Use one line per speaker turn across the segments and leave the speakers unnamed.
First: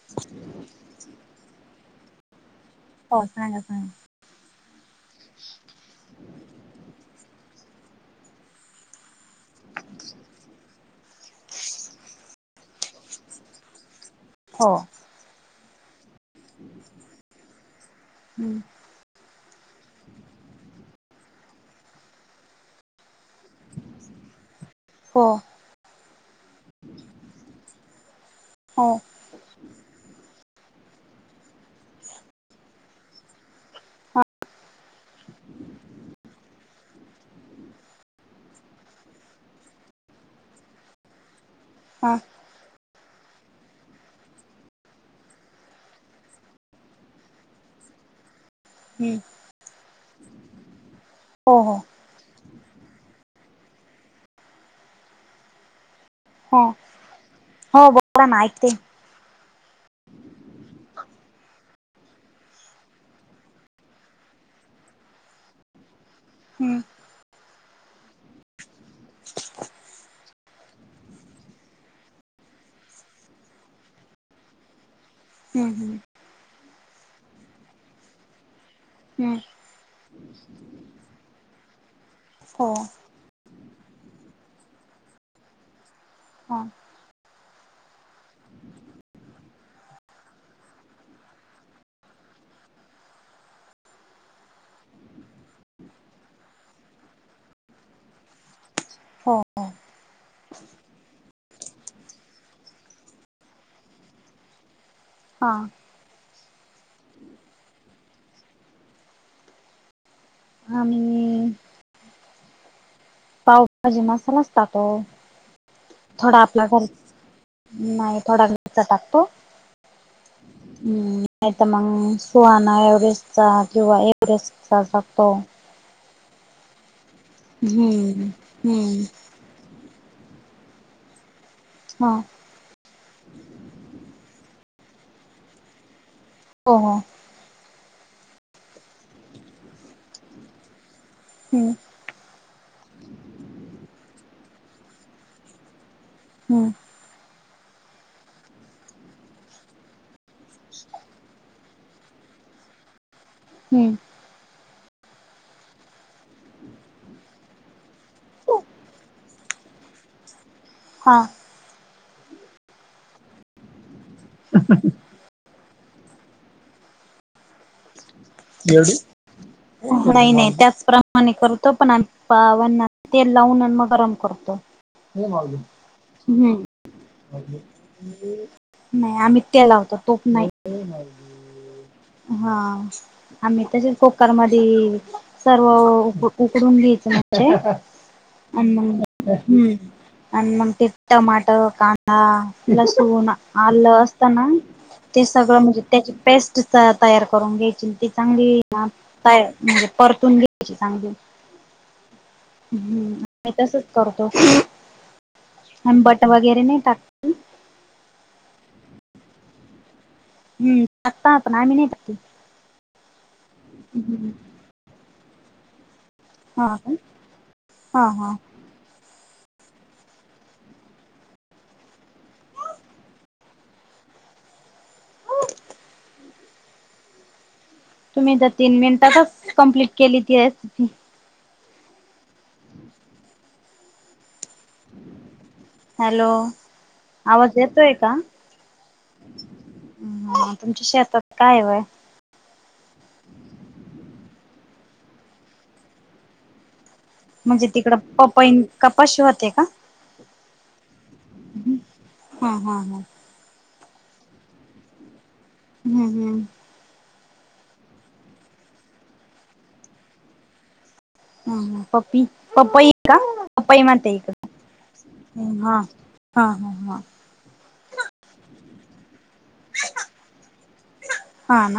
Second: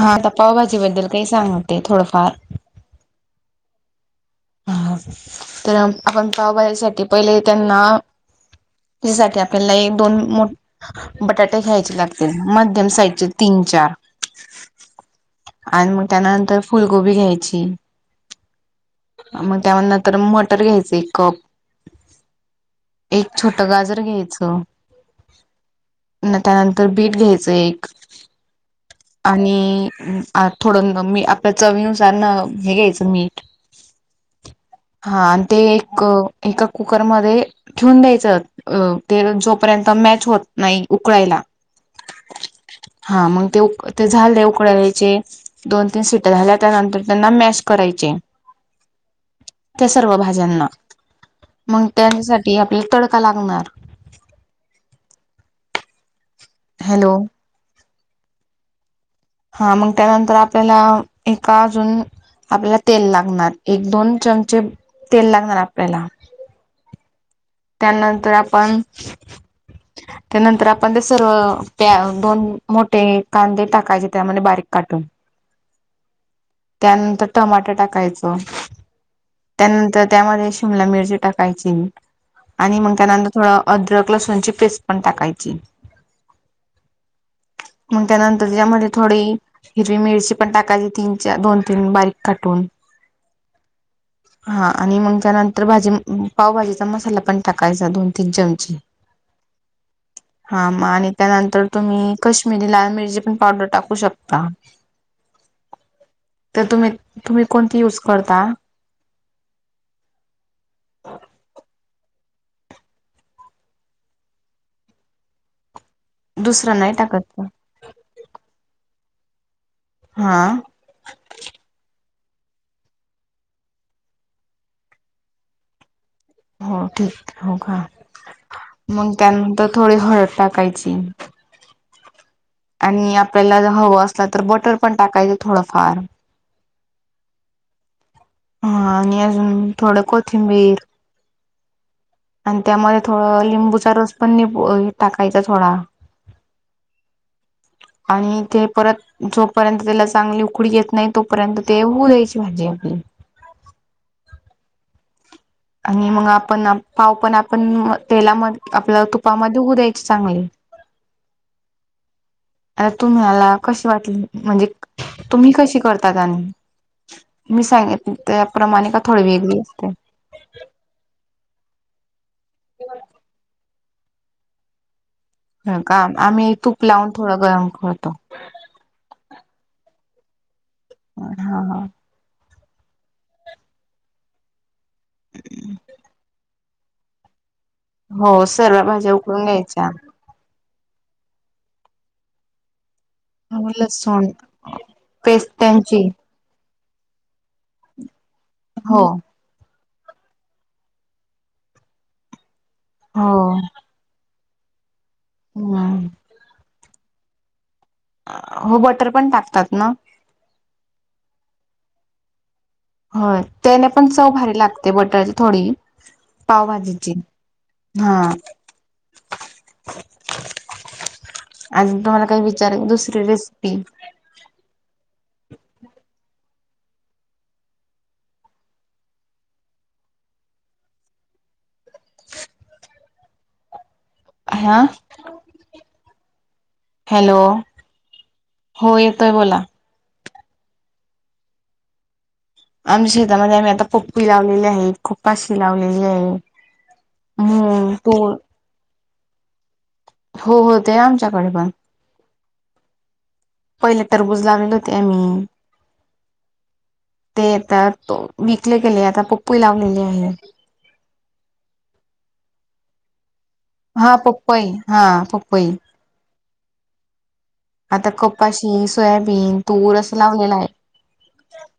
हा आता पावभाजी बद्दल काही सांगते थोडंफार
हो सांगा सांगा
हा तर आपण पावभाजीसाठी पहिले त्यांना त्याजीसाठी आपल्याला एक दोन मोठ बटाटे घ्यायचे लागतील मध्यम साईजचे तीन चार
हो.
आणि म त्यानंतर फुलगोबी घ्यायची.
हम्म
म त्यामध्ये नंतर मटर घ्यायचं एक कप एक छोट गाजर घ्यायचं.
हो.
पुन्हा त्यानंतर बीट घ्यायचं एक
हो.
आणि आ थोडं मी आपल्या चवीनुसार न हे घ्यायचं मीठ
हां
हा आणि ते एक एका कुकरमध्ये ठेऊन द्यायचं अ ते जोपर्यंत मॅच होत नाही उकळायला
हा
हा मंग ते उक ते झाले उकळवायचे दोन तीन शिट्टया झाल्या त्यानंतर त्यांना मॅश करायचे.
हम्म
त्या सर्व भाज्यांना
हो हो
मंग त्यासाठी आपल्याला तडका लागणार
हो.
हॅलो.
हो बोला ना ऐकते.
हा मग त्यानंतर आपल्याला एका अजून आपल्याला तेल लागणार एक दोन चमचे तेल लागणार आपल्याला
हं
त्यानंतर आपण त्यानंतर आपण ते सर्व प्या दोन मोठे कांदे टाकायचे त्यामध्ये बारीक काटून.
हम् हम.
त्यानंतर टमाटा टाकायचं,
हं.
त्यानंतर त्यामध्ये शिमला मिरची टाकायची
हो
आणि मग त्यानंतर थोडं अद्रक लसूणची पेस्ट पण टाकायची.
हो
मग त्यानंतर त्यामध्ये थोडे हिरवी मिरची पण टाकायची तीन चार दोन तीन बारीक काटून. हा. आणि मग त्यानंतर भाजी पावभाजी मसाला पण टाकायचा दोन तीन चमचे.
हो
हां मग आणि त्यानंतर तुम्ही कश्मीरी लाल मिरची पण पावडर टाकू शकता.
हां.
तर तुम्ही तुम्ही कोणती यूज करता?
आम्ही पावभजी मसाला असत तो थोडा आपला
दुसरा नाही टाकत का
घरी नाही थोडा घरचा टाकतो.
हा.
ह् नाही तर मग सुहाणा एव्हरेस्टचा किंवा एव्हरेस्ट चा टाकतो.
हो ठीक हो का
हं हं
मग त्यानंतर थोडी हळद टाकायची.
हा.
आणि आपल्याला हवं असला तर बटर पण टाकायचं थोडंफार.
हो हो.
हा आणि अजून थोडं कोथिंबीर.
हम्म.
आणि त्यामध्ये थोडं लिंबूचा रस पण नि टाकायचा थोडा.
हम्म.
आणि ते परत जोपर्यंत त्याला चांगली उकडी येत नाही तोपर्यंत तेवऊ द्यायची भाजी आपली.
हम्म.
आणि मग आपण पाव पण आपण तेलामध्ये आपल्या तुपामध्ये होऊ द्यायचे चांगले.
हा.
आता तुम्हाला कशी वाटली म्हणजे तुम्ही कशी कर ता आणि मी सांगित त्याप्रमाणे का
एवढी
थोडी वेगळी असत्या?
नाही नाही त्याचप्रमाणे करतो पण आम्ही पावना तेल लावून आणि मग गरम करतो.
का आम्ही
हम्म.
तूप लावून थोडं गरम करतो
नाही आम्ही तेल लावतो तुप नाही.
हा हा.
हा आम्ही त्याच्या कुकरमध्ये सर्व उक डून घ्यायचं म्हजे
हो सर्व भाज्या उकडून घ्यायच्या.
अ म ते टमाट कांदा लसूण आलं
लसूण
असताना ते
पेस्ट
सगळं म्हणजे
त्यांची
त्याची पेस्ट त तयार करून घ्यायची ती चांगली ना
हो
परतून घ्यायची चांगली हम्म
हो
मी तसच करतो. आणि
हम्म
बट वगैरे नाही टाकत
हो बटर पण टाकतात ना?
हम्म टाकतात आपण आम्ही नाही टाकीत.
हो त्याने पण चव भारी लागते बटरची थोडी
हा का
पावभाजीची हा. अजून तुम्हाला काही विचार दुसरी रेसिपी?
तुम्ही द तीन मिनिटातच कम्प्लीट केली ती रेसिपी.
ह.
Hello
hello.
आवाज येतोय का?
होय येतोय बोला.
तुमच्या शेतात काय व्हाय?
आमच्या शेतामध्ये आम्ही आता पप्पी लावलेली आहे. खोपाशी लावलेली आहे.
म्हणजे
हम्म
तिकडं
तूर
पपई कपाशी होते का?
हो- हो ते आमच्याकडे पण.
हा- हा - हा.
पहिले तरबुज लागले होते आम्ही.
हम्म - हम्म.
ते आता विकले गेले आता पप्पू लावलेले आहे.
हा हम्म पप्पी पपई का? पपई म्हणता
हा पप्पई हा
इकडं
पप्पई
हा. हा- हा - हा.
आता कपाशी सोयाबीन तूर असं लावलेलं आहे.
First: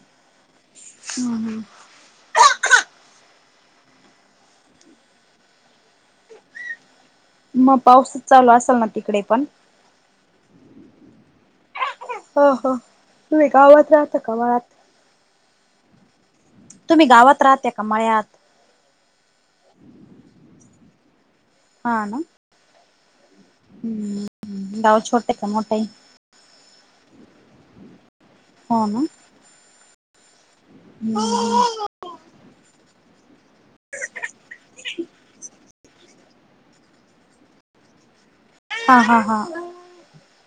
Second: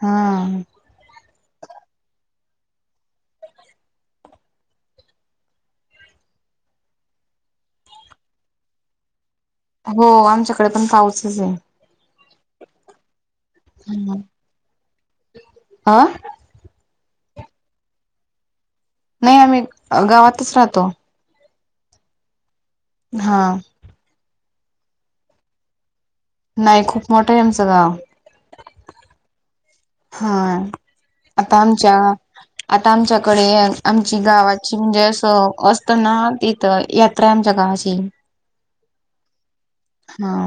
हा.
हम्म - हम्म. मग पाऊसच चालू असेल ना तिकडे पण?
हो आमच्याकडे पण पाऊसच आहे.
ह -ह तुम्ही गावात राहता का मळ्यात?
आ.
तुम्ही गावात राहतात का मळ्यात?
नाही आम्ही गावातच राहतो.
हा ना.
हा.
हम्म गाव छोटे का मोठ ये?
नाही खूप मोठं आहे आमचं गाव.
हो ना.
हा आता
हम्म.
आमच्या आता आमच्याकडे आमची गावाची म्हणजे असं असत ना तर यात्रा आमच्या गावाची.
हा - हा - हा.
हा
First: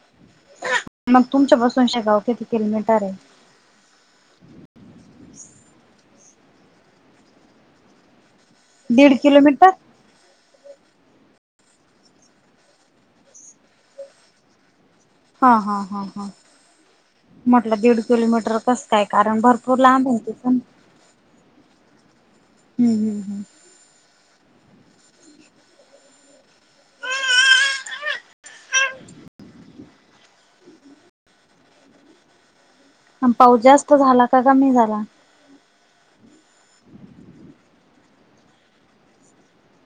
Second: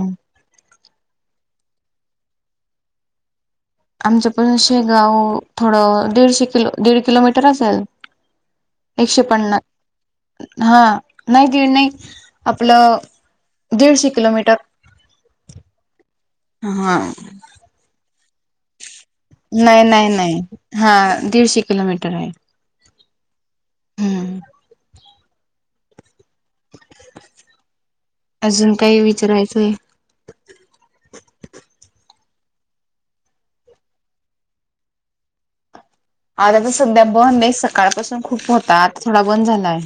मग तुमच्या पासून शेगाव किती किलोमीटर आहे?
आमच पण शेगाव थोडं दीडशे किलो दीड किलोमीटर असलं.
दीड
एकशे पन्ना
किलोमीटर
हा नाही दीड नाही आपलं दीडशे किलोमीटर.
हा हा हा हा,
हा
म्हटलं दीड किलोमीटर कस काय? कारण भरपूर
नाही
लांब
नाही
आहे ते
नाही,
पण
हा दीडशे किलोमीटर आहे.
हम् ह्म ह्
हम्म. अजून काही विचारायचंय?
पाऊस जास्त झाला का कमी झाला-
आता तर सध्या बंद आहे सकाळपासून खूप होता आता थोडा बंद झालाय.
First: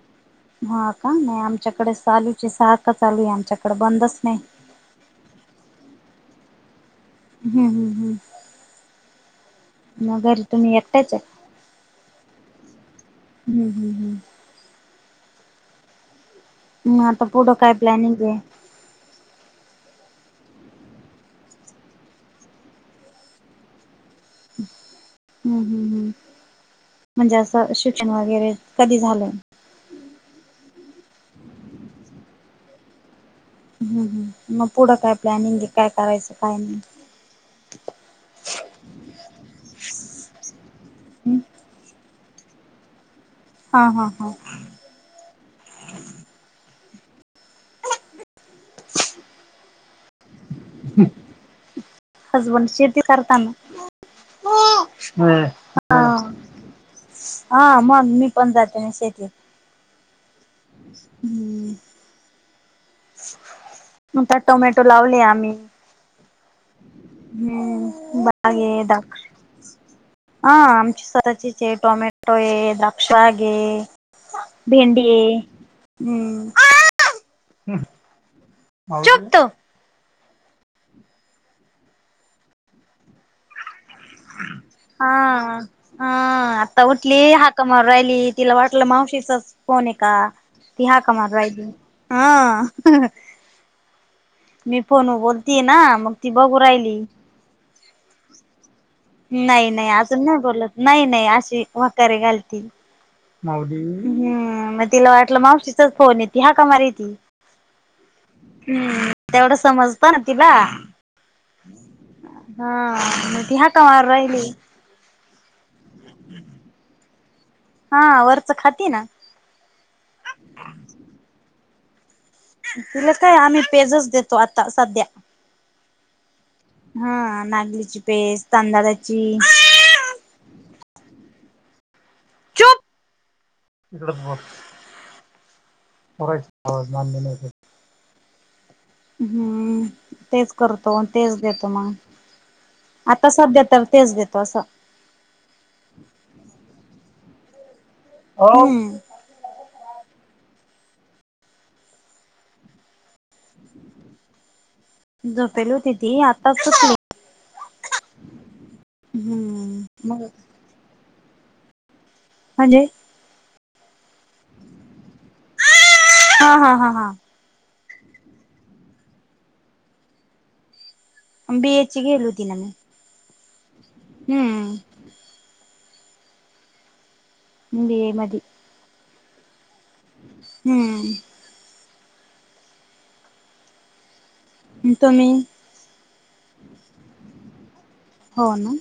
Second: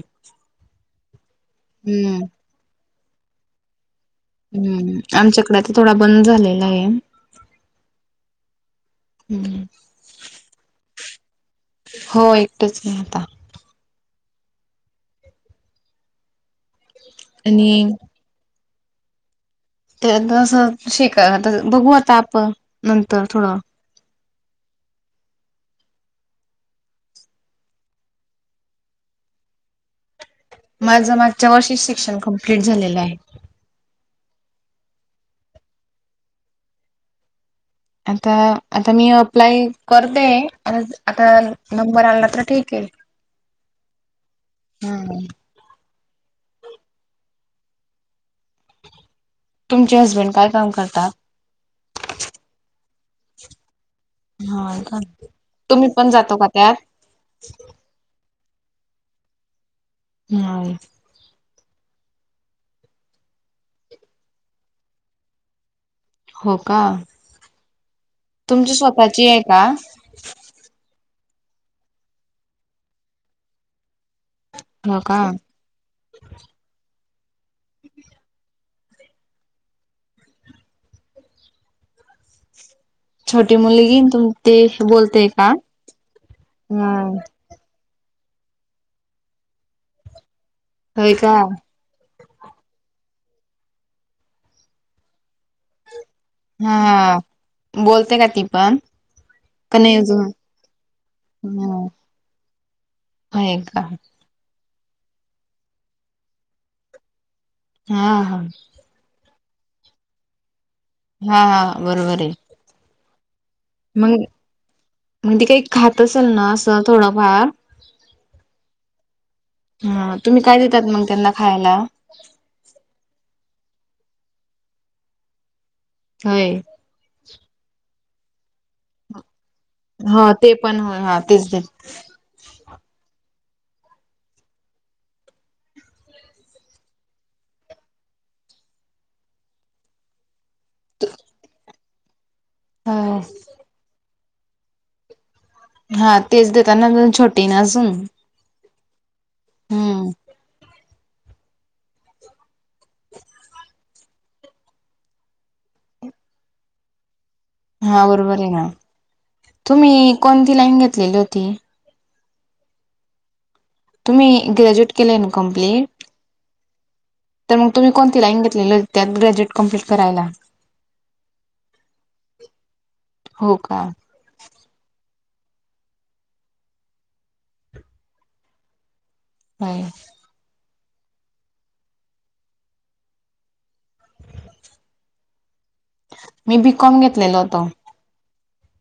हा का नाही आमच्याकडे
हम्म
चालूचे सारखा चालू आहे आमच्याकड बंदच नाही.
हम्म आमच्याकडे आता थोडा बंद झालेला आहे.
हम्म हम्म हम्म
हम्म
मग घरी तुम्ही एकट्याच हेत?
हो एकटच की आता.
हम्म हम्म हम्म. मग आता पुढं काय
आणि
प्लॅनिंग आहे?
ते तसं शिका त बघू आता आप नंतर थोडं.
हम्म हम्म हम्म, म्हणजे असं शिक्षण वगैरे कधी झाल?
माझं मागच्या वर्षी शिक्षण कम्प्लीट झालेलं आहे.
हम्म हम्म मग पुढं काय प्लॅनिंग आहे काय करायचं काय नाही?
आता आता मी अप्लाय करते हे? अरज आता
हं.
नंबर आला तर ठीक आहे.
हा हा हा.
हम्म. तुमचे हजबंड काय? काम करतात?
हजबंड शेती करता ना.
हय का तुम्ही पण
हा.
जातो का त्यात?
हा मग मी पण जाते ना शेतीत.
नाही.
हम्म. आता टोमॅटो लावले आम्ही.
हो का,
हं. बाग
तुमची
आहे दाक
स्वतःची आहे का?
हा आमची स्वतःचीच आहे टोमॅटो आहे, द्राक्षाग आहे.
हो
भेंडी
का
हे उम्म. माऊली झोपतो.
छोटी मुलगीन तुम ते बोलतेय का
हा
हा.
कमारु राहिली तिला वाटलं मावशीचाच फोन आहे का ती हाका
होय का
मारु राहिली. ह. मी फोनव बोलतीय ना मग ती बघू राहिली
ह बोलते का ती पण?
नाही नाही अजून नाही बोलत, नाही नाही अशी
हा
व्हकारे घालती.
होय
माऊली
का
ह म तिला वाटलं मावशीचाच फोन हे ती हाका मारीती,
हा हा
हम्म. तेवढं समजत ना तिला.
हा हा, बरोबर आहे.
ह म ठी हात
मग मग ते काही खात असेल ना असं थोडंफार
हा वरचं खाती ना
हा तुम्ही काय देतात मग त्यांना खायला?
तिला काय आम्ही पेजस देतो आता सध्या
होय.
हा नागलीची पेज, तांदळाची
हा ते पण होय हा तेच तेच
चूप [inaudible] हम्म, तेच करतो अन तेच देतो मग
हो.
आता सब देतल तेच देतो असं.
हा तेच देताना ग छोटी आहे ना अजून.
ओम.
हम्म.
झोपेल होती ती आताच उठली.
हा बरोबर आहे ना.
हम्म
तुम्ही
मग
कोणती लाईन घेतलेली होती?
म्हणजे?
तुम्ही ग्रॅज्युएट केलय ना कंप्लीट
हा हा हा हा.
तर मग तुम्ही कोणती लाईन घेतलेली त्या ग्रॅज्युएट कंप्लीट करायला?
बी एच ए घेत होती न मी
हो का.
हम्म. ब एच मधी
होय
हम्म. तुम्ही
मी बी कॉम घेतलेल होत.
हो ना.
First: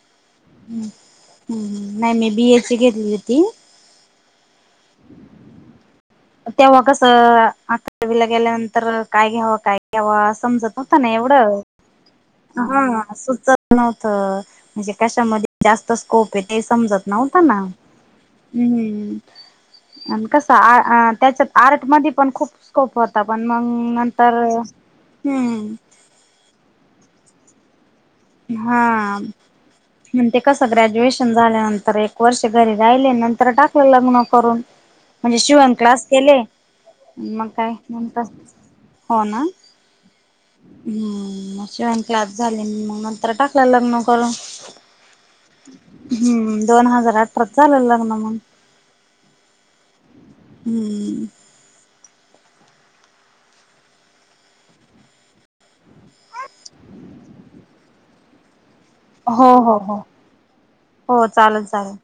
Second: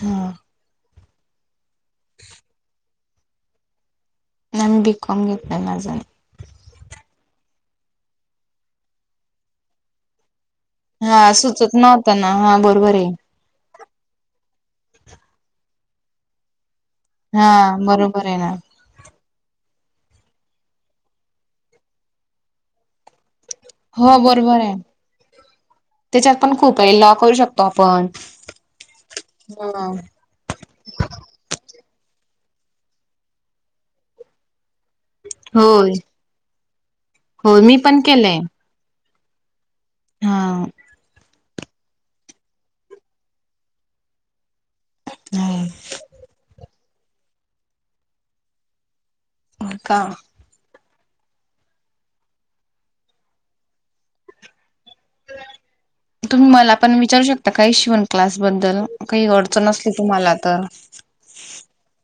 हा.
नाही मी बी एच ए घेतली होती.
नाही मी बी कॉम घेतन माझ
तेव्हा कस अकरावीला गेल्यानंतर काय घ्यावं काय घ्याव समजत नव्हतं ना
हा
एवढं
सुचत नव्हतं ना बरोबर
हा,
आहे.
सुचत नव्हतं म्हणजे कशामध्ये जास्त स्कोप आहे ते समजत नव्हतं
हा
ना
बरोबर आहे ना.
हम्म आणि कस आ त्याच्यात आर्ट म पण खूप स्कोप होता पण मग
हो
नंतर
बरोबर आहे
हम्म.
त्याच्यात पण खूप आहे लॉ करू शकतो आपण
हा
ह
म्हणते कस ग्रॅज्युएशन झाल्यानंतर एक वर्ष घरी राहिले नंतर टाकलं लग्न करून म्हणजे शिवण
होय
क्लास केले मग
होय
काय
मी पण
मंग तर,
केलंय
हो ना.
हा
हम्म म शिवण क्लास झाली मग नंतर टाकल लग्न करून
हो
हम्म दोन हजार अठरात झाल लग्न मग
होय का.
हम्म.
तुम्ही मला पण विचारू शकता काही शिवण क्लास बद्दल काही
हो
अडचण
हो
असली
हो
तुम्हाला तर
हो चालेल चालेल